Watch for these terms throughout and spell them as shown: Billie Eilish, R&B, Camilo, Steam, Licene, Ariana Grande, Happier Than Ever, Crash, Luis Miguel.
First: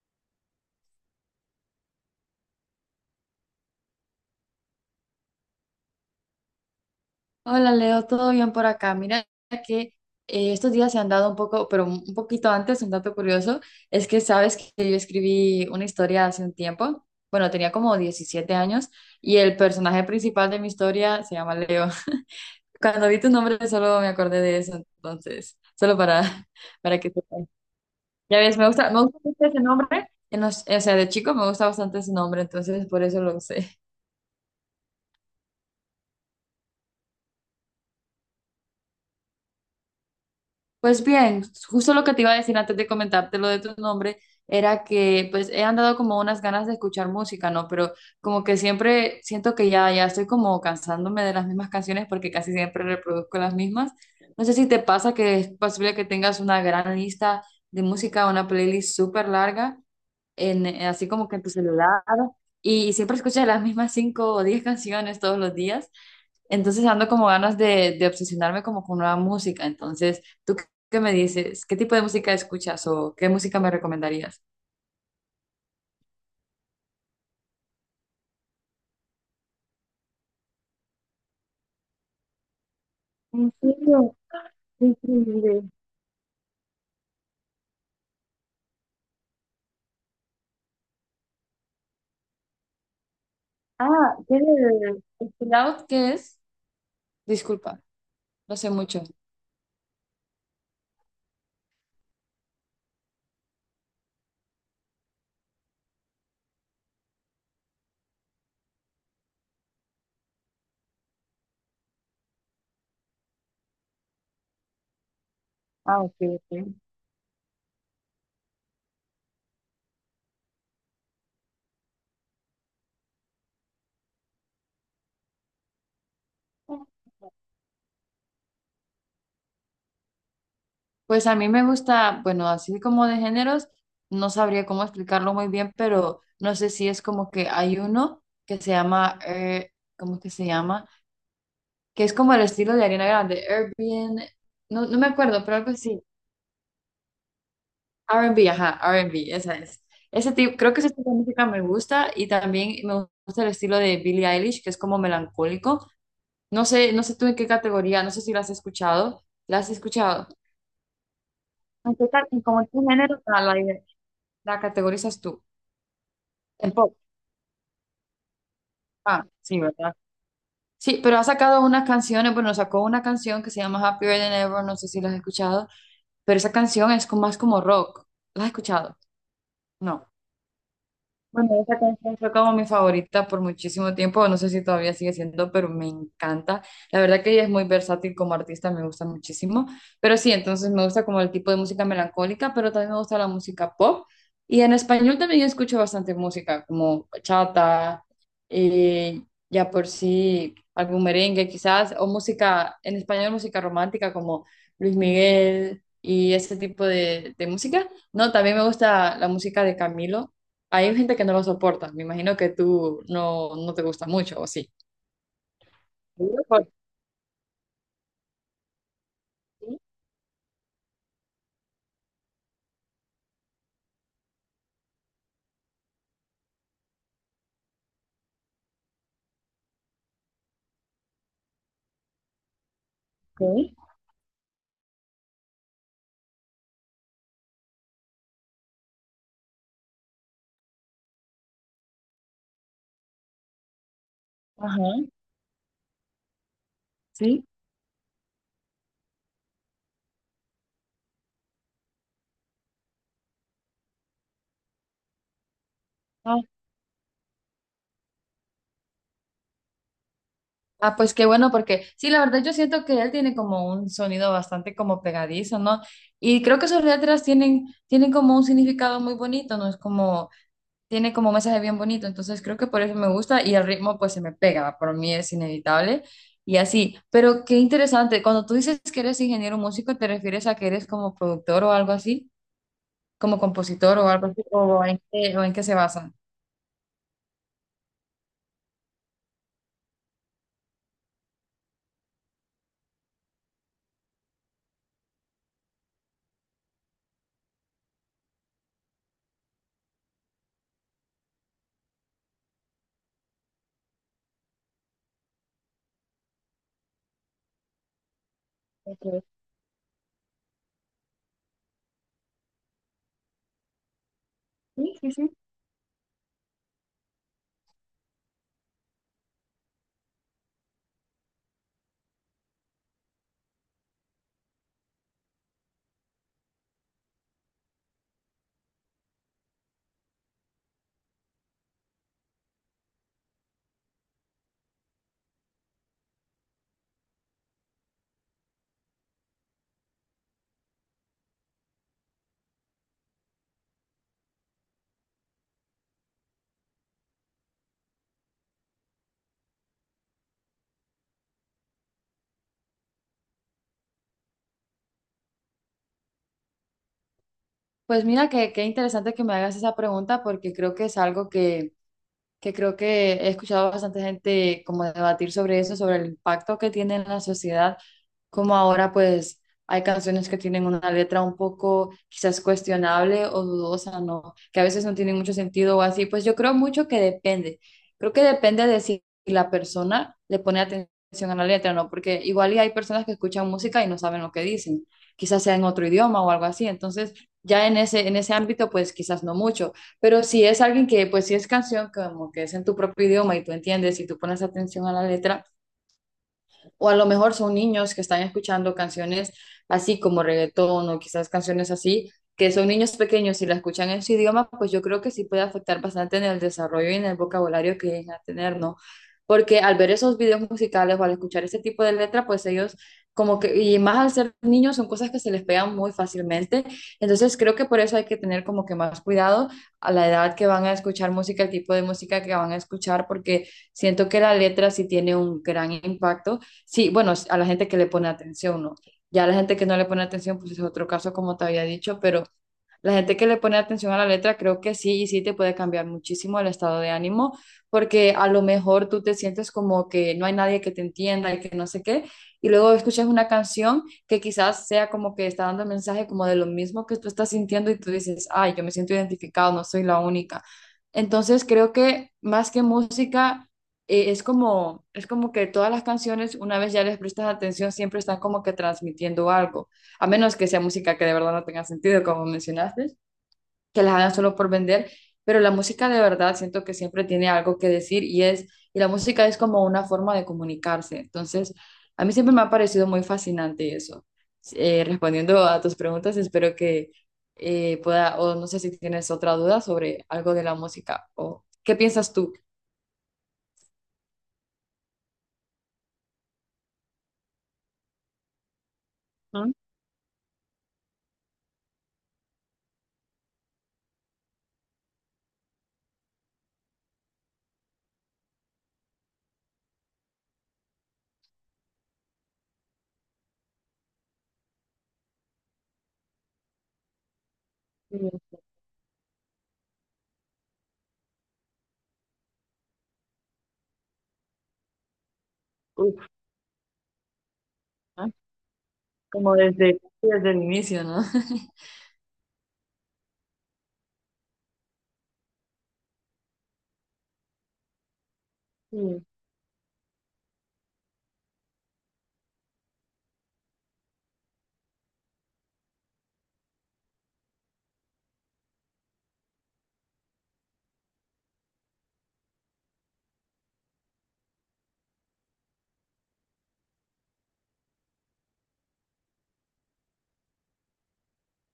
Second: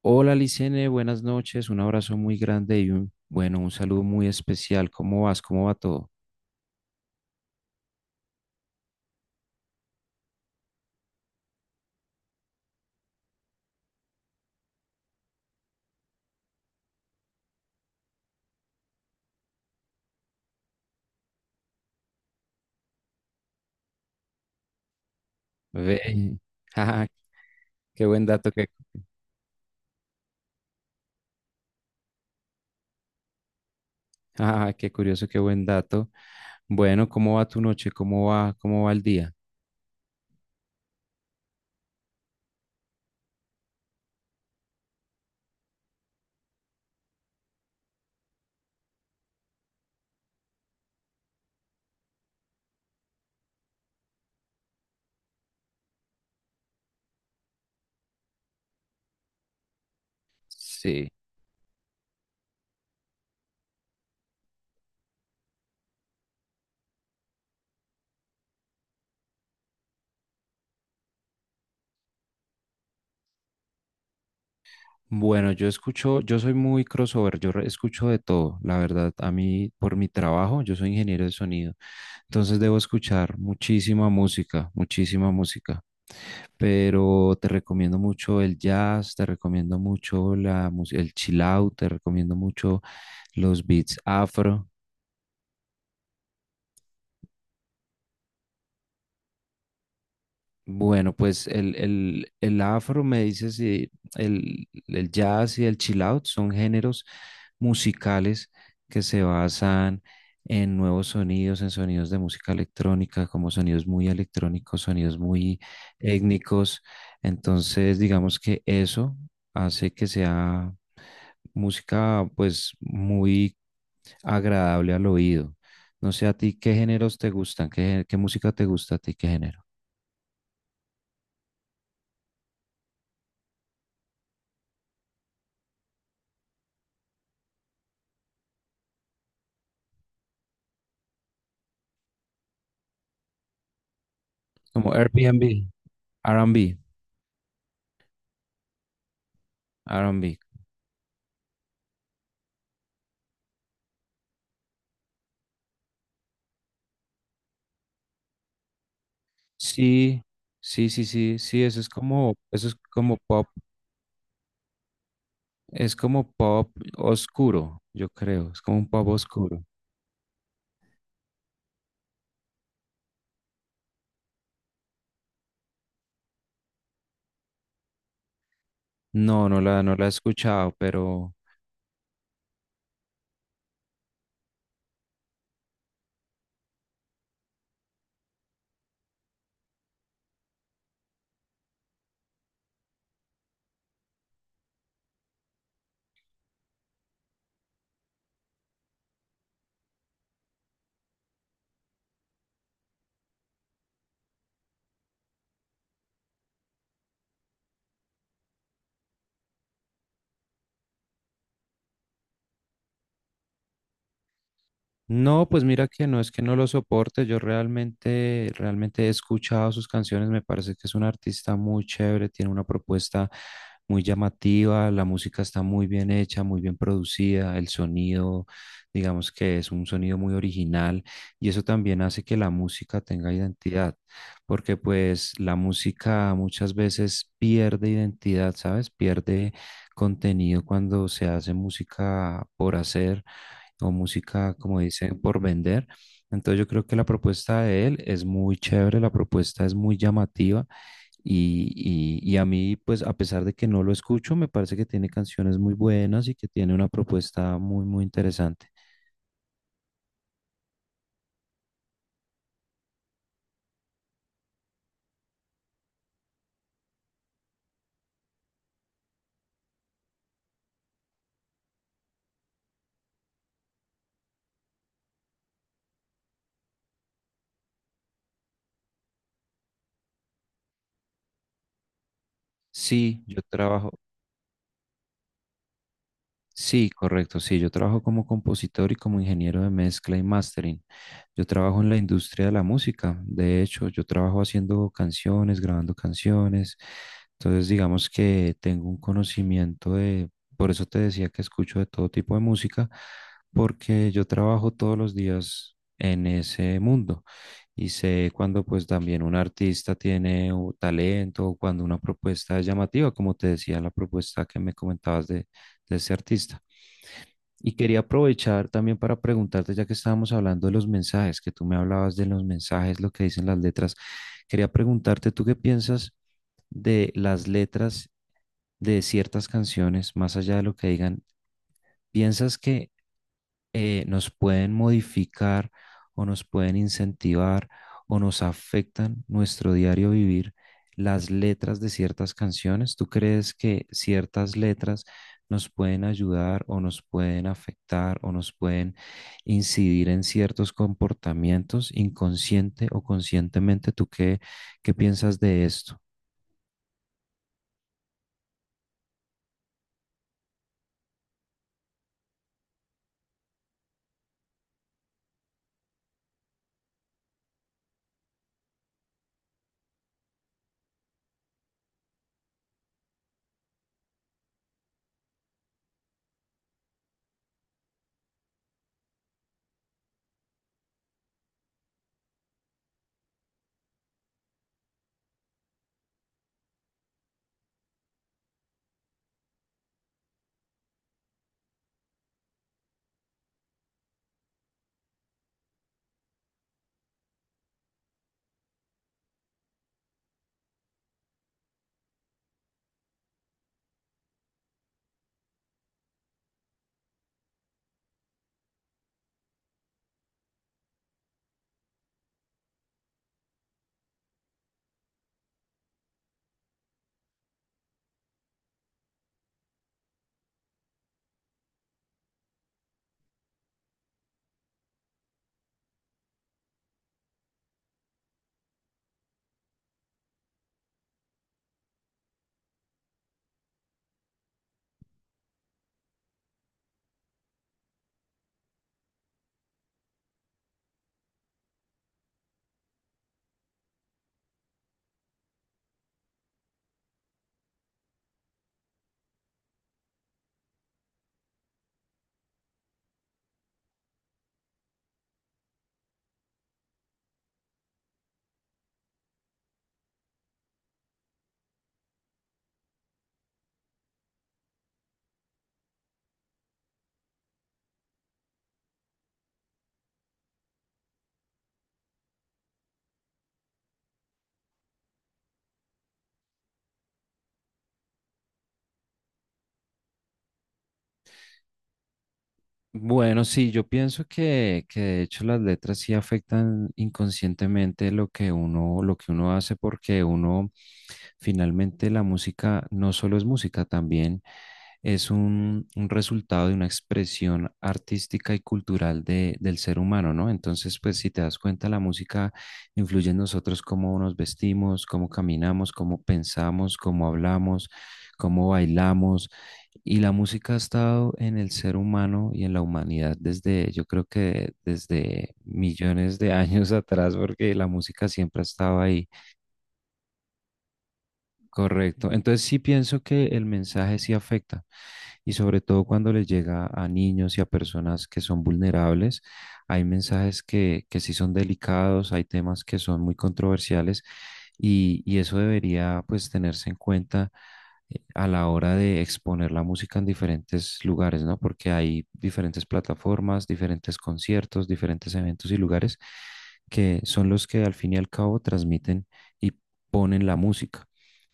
Hola Licene, buenas noches, un abrazo muy grande y un saludo muy especial. ¿Cómo vas? ¿Cómo va todo? Hola Leo, ¿todo bien por acá? Mira que estos días se han dado un poco, pero un poquito antes, un dato curioso, es que sabes que yo escribí una historia hace un tiempo, bueno, tenía como 17 años y el personaje principal de mi historia se llama Leo. Cuando vi tu nombre solo me acordé de eso, entonces, solo Ve, para, para jaja, que sepas. qué buen Ya dato, ves, qué, me gusta mucho ese nombre, o sea, de chico me gusta bastante ese nombre, entonces por eso lo sé. jaja, qué curioso, qué buen dato. Bueno, ¿cómo va tu noche? Cómo va el día? Pues bien, justo lo que te iba a decir antes de comentarte lo de tu nombre era que pues he andado como unas ganas de escuchar música, ¿no? Pero como que siempre siento que ya, ya estoy como cansándome de las mismas canciones porque casi siempre reproduzco las mismas. No sé si te pasa que es posible que tengas una gran lista de música, una playlist súper larga, así Sí. como que en tu celular y, siempre escuchas las mismas 5 o 10 canciones todos los días. Entonces ando como ganas de obsesionarme como con nueva música. Entonces, ¿tú qué me dices? ¿Qué tipo de música escuchas o qué música me recomendarías? Bueno, yo escucho, yo soy muy crossover, escucho de todo, la verdad. A mí, por mi trabajo, yo soy ingeniero de sonido, entonces debo escuchar ¿En serio? Qué muchísima increíble. música, Pero te recomiendo mucho el jazz, te recomiendo mucho el chill out, te recomiendo mucho los beats Ah, ¿qué afro. de... ¿El out qué es? Disculpa, no sé mucho. Bueno, pues el afro, me dices, y el jazz y el chill out son géneros musicales que se basan en nuevos sonidos, en sonidos de música electrónica, como sonidos muy electrónicos, sonidos muy Ah, ok, ok. étnicos. Entonces, digamos que eso hace que sea música pues muy agradable al oído. No sé a ti qué géneros te gustan, qué, qué música te gusta a ti, qué género. Pues a mí me gusta, bueno, así como de géneros, no sabría cómo explicarlo muy bien, pero no sé si es como que hay uno que se llama, ¿cómo que se llama? Que es como el estilo de Ariana Grande, Airbnb, no, Como no me acuerdo, pero Airbnb. algo así, R&B, R&B, ajá, R&B, esa es. Ese R&B. tipo, creo que ese tipo de música me gusta y también me gusta el estilo de Billie Eilish, que es como melancólico. No sé, no sé tú en qué categoría, no sé si la has escuchado, la has Sí, escuchado. sí, sí, sí, sí, En como en eso qué género la categorizas tú? es como En pop pop. oscuro, yo creo, es como un pop Ah, sí, oscuro. ¿verdad? Sí, pero ha sacado unas canciones, bueno, sacó una canción que se llama Happier Than Ever, no sé si la has escuchado, pero esa canción es como, más como rock. ¿La has escuchado? No, no la he No. escuchado, pero, Bueno, esa canción fue como mi favorita por muchísimo tiempo, no sé si todavía sigue siendo, pero me encanta. La verdad que ella es muy versátil como artista, me gusta muchísimo. Pero sí, entonces me gusta como el tipo de música melancólica, pero también me gusta la música pop. Y en español también escucho bastante música, como bachata, eh, ya por sí, algún merengue quizás, o música, en español música romántica como Luis Miguel y ese tipo de música. No, también me gusta la música de Camilo, hay gente que no lo soporta. Me imagino que tú no, no te gusta mucho, ¿o sí? no, pues mira que no Sí, es que no lo ¿por soporte. Yo realmente, realmente he escuchado sus canciones, me parece que es un artista muy chévere, tiene una propuesta muy llamativa, la música está muy bien hecha, muy bien producida. El sonido, digamos que es un sonido muy original, y eso también hace que la música tenga qué? identidad, porque pues la música muchas veces pierde identidad, ¿sabes? Pierde contenido cuando se hace música por hacer o música, como Ajá, dicen, por vender. Entonces yo creo que la sí. propuesta de él es muy chévere, la propuesta es muy llamativa y, y a mí, pues a pesar de que no lo escucho, me parece que tiene canciones muy buenas y Ah, que tiene una propuesta muy, muy interesante. ah, pues qué bueno, porque sí, la verdad yo siento que él tiene como un sonido bastante como pegadizo, ¿no? Y creo que sus letras tienen, tienen como un significado muy bonito, ¿no? Es como, tiene como un mensaje bien bonito, entonces creo que por eso me gusta y el ritmo pues se me pega, por mí es inevitable y así. Pero qué interesante, cuando tú dices que eres ingeniero músico, ¿te refieres a que eres como productor o algo así? Sí, ¿Como yo compositor trabajo, o algo así, o en qué se basan? sí, correcto. Sí, yo trabajo como compositor y como ingeniero de mezcla y mastering. Yo trabajo en la industria de la música. De hecho, yo trabajo haciendo canciones, grabando canciones. Entonces, digamos que tengo un conocimiento de, por eso te decía que escucho de todo tipo de música, porque yo trabajo todos los días en ese mundo y sé cuando pues también un artista tiene un talento o cuando una propuesta es llamativa, como te decía la propuesta que me comentabas de ese artista. Y quería aprovechar también para preguntarte, ya que estábamos hablando de los mensajes, que tú me hablabas de los mensajes, lo que dicen las letras, quería preguntarte, ¿tú qué piensas de las letras de ciertas canciones, más allá de lo que digan? ¿Piensas que nos pueden modificar o nos pueden incentivar o nos afectan nuestro diario vivir las letras de ciertas canciones? ¿Tú crees que ciertas letras nos pueden ayudar o nos pueden afectar o nos pueden incidir en ciertos comportamientos inconsciente o conscientemente? ¿Tú qué, qué piensas de esto? Pues mira, que qué interesante que me hagas esa pregunta porque creo que es algo que creo que he escuchado bastante gente como debatir sobre eso, sobre el impacto que tiene en la sociedad, como ahora pues hay canciones que tienen una letra un poco quizás cuestionable o dudosa, ¿no? Que a veces no tienen mucho sentido o así, pues yo creo mucho que depende, creo que depende de si la persona le pone atención a la letra, ¿no? Porque igual y hay personas que escuchan música y no saben lo que dicen, quizás sea en otro idioma o algo así, entonces ya en ese ámbito pues quizás no mucho, pero si es alguien que, pues si es canción, como que es en tu propio idioma y tú entiendes y tú pones atención a la letra, o a lo mejor son niños que están escuchando canciones así como reggaetón o quizás canciones así, que son niños pequeños y la escuchan en su idioma, pues yo creo que sí puede afectar bastante en el desarrollo y en el vocabulario que llegan a tener, ¿no? Porque al ver esos videos musicales o al escuchar ese tipo de letra, pues ellos como que, y más al ser niños, son cosas que se les pegan muy fácilmente. Entonces creo que por eso hay que tener como que más cuidado a la edad que van a escuchar música, el tipo de música que van a escuchar, porque siento que la letra sí tiene un gran impacto. Sí, bueno, a la gente que le pone atención, ¿no? Ya la gente que no le pone atención, pues es otro caso, como te había dicho, pero la gente que le pone atención a la letra, creo que sí, y sí te puede cambiar muchísimo el estado de ánimo, porque a lo mejor tú te sientes como que no hay nadie que te entienda y que no sé qué, y luego escuchas una canción que quizás sea como que está dando mensaje como de lo mismo que tú estás sintiendo y tú dices, ay, yo me siento identificado, no soy la única. Entonces creo que más que música, es como que todas las canciones, una vez ya les prestas atención, siempre están como que transmitiendo algo, a menos que sea música que de verdad no tenga sentido, como mencionaste, que las hagan solo por vender, pero la música de verdad siento que siempre tiene algo que decir y es, y la música es como una forma de comunicarse. Entonces, a mí siempre me ha parecido muy fascinante eso. Respondiendo a tus preguntas, espero que pueda, o no sé si tienes otra duda sobre algo de la música, o qué piensas tú. Bueno, sí, yo pienso que de hecho las letras sí afectan inconscientemente lo que uno ¿No? hace, porque uno finalmente, la música no solo es música, también es un resultado de una expresión artística y cultural del ser humano, ¿no? Entonces, pues si te das cuenta, la música influye en nosotros, cómo nos vestimos, cómo caminamos, cómo pensamos, cómo hablamos, cómo bailamos. Y la música ha estado en el ser humano y en la humanidad desde, yo creo que desde Uf, millones de años atrás, porque la ¿eh? música siempre ha estado ahí, Como desde, desde el inicio, ¿no? correcto. Entonces sí pienso que el mensaje sí afecta, y sobre todo cuando les llega a niños y a personas que son Sí. vulnerables, hay mensajes que sí son delicados, hay temas que son muy controversiales, y eso debería pues tenerse en cuenta a la hora de exponer la música en diferentes lugares, ¿no? Porque hay diferentes plataformas, diferentes conciertos, diferentes eventos y lugares que son los que al fin y al cabo transmiten y ponen la música.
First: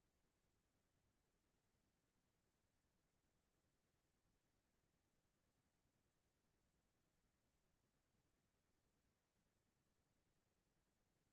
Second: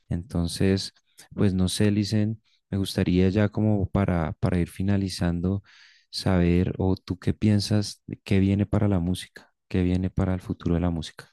Entonces, pues no sé, Licen, me gustaría ya como para ir finalizando, saber, o tú qué piensas, de qué viene para la música, qué viene para el futuro de la música.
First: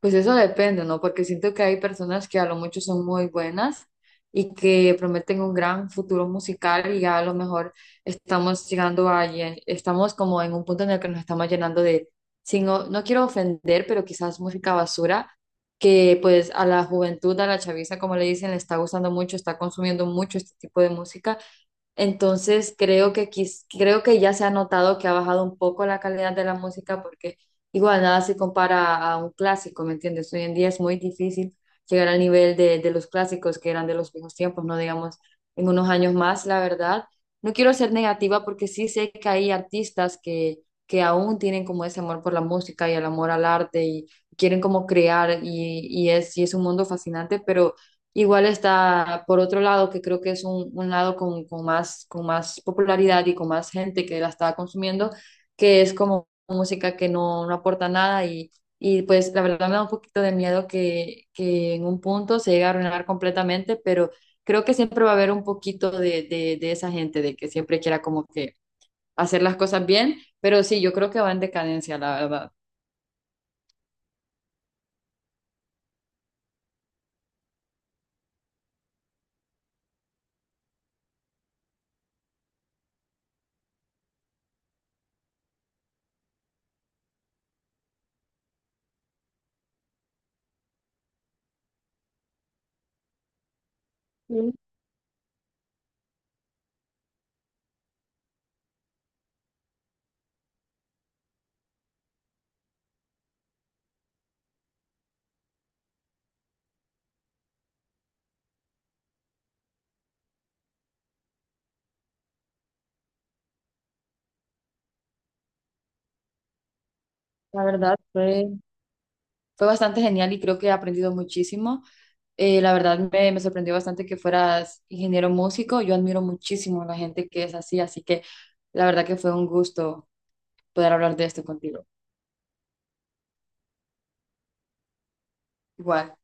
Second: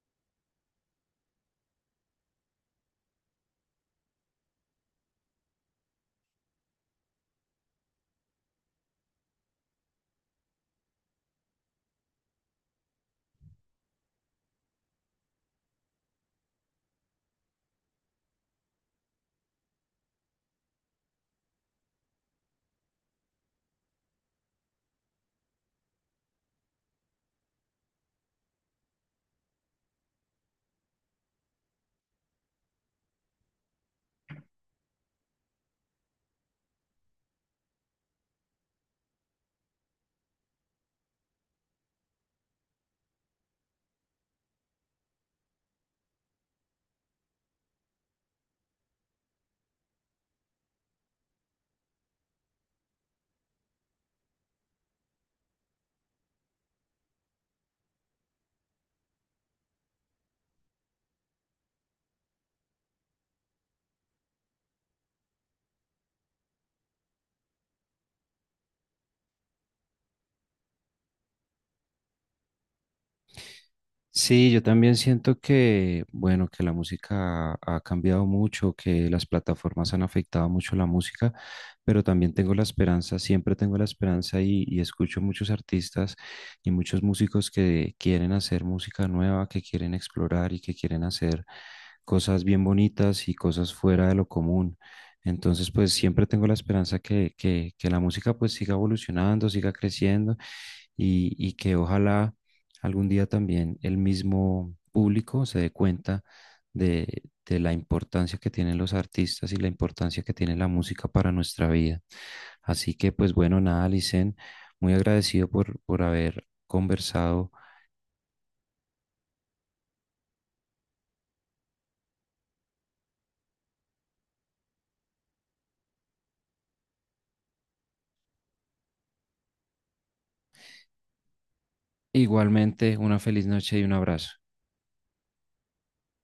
Pues eso depende, ¿no? Porque siento que hay personas que a lo mucho son muy buenas y que prometen un gran futuro musical y ya a lo mejor estamos llegando a, estamos como en un punto en el que nos estamos llenando de, sin, o- no quiero ofender, pero quizás música basura, que pues a la juventud, a la chaviza, como le dicen, le está gustando mucho, está consumiendo mucho este tipo de música, entonces creo que creo que ya se ha notado que ha bajado un poco la calidad de la música porque igual nada se compara a un clásico, ¿me entiendes? Hoy en día es muy difícil llegar al nivel de los clásicos que eran de los viejos tiempos, no digamos en unos años más, la verdad. No quiero ser negativa porque sí sé que hay artistas que aún tienen como ese amor por la música y el amor al arte y quieren como crear y es un mundo fascinante, pero igual está, por otro lado, que creo que es un lado con más popularidad y con más gente que la está consumiendo, que es como música que no, no aporta nada y, y pues la verdad me da un poquito de miedo que en un punto se llegue a arruinar completamente, pero creo que siempre va a haber un poquito de esa gente, de que siempre quiera como que hacer las cosas bien, pero sí, yo creo que va en decadencia, la verdad. Sí, yo también siento que, bueno, que la música ha cambiado mucho, que las plataformas han afectado mucho la música, pero también tengo la esperanza, siempre tengo la esperanza, y escucho muchos artistas y muchos músicos que quieren hacer música nueva, que quieren explorar y que quieren hacer cosas bien bonitas y cosas fuera de lo común. Entonces, pues siempre tengo la esperanza que, que la música pues siga evolucionando, siga creciendo, y que ojalá algún día también el mismo público se dé cuenta de la importancia que tienen los artistas y la importancia que tiene la música para nuestra vida. Así que, pues bueno, nada, Licen, muy agradecido por haber conversado. La verdad fue, fue bastante genial y creo que he aprendido muchísimo. La verdad me, me sorprendió bastante que fueras ingeniero músico. Yo admiro muchísimo a la gente que es así, así que la verdad que fue un gusto poder hablar de esto contigo. Igualmente, una feliz noche y un abrazo. Igual.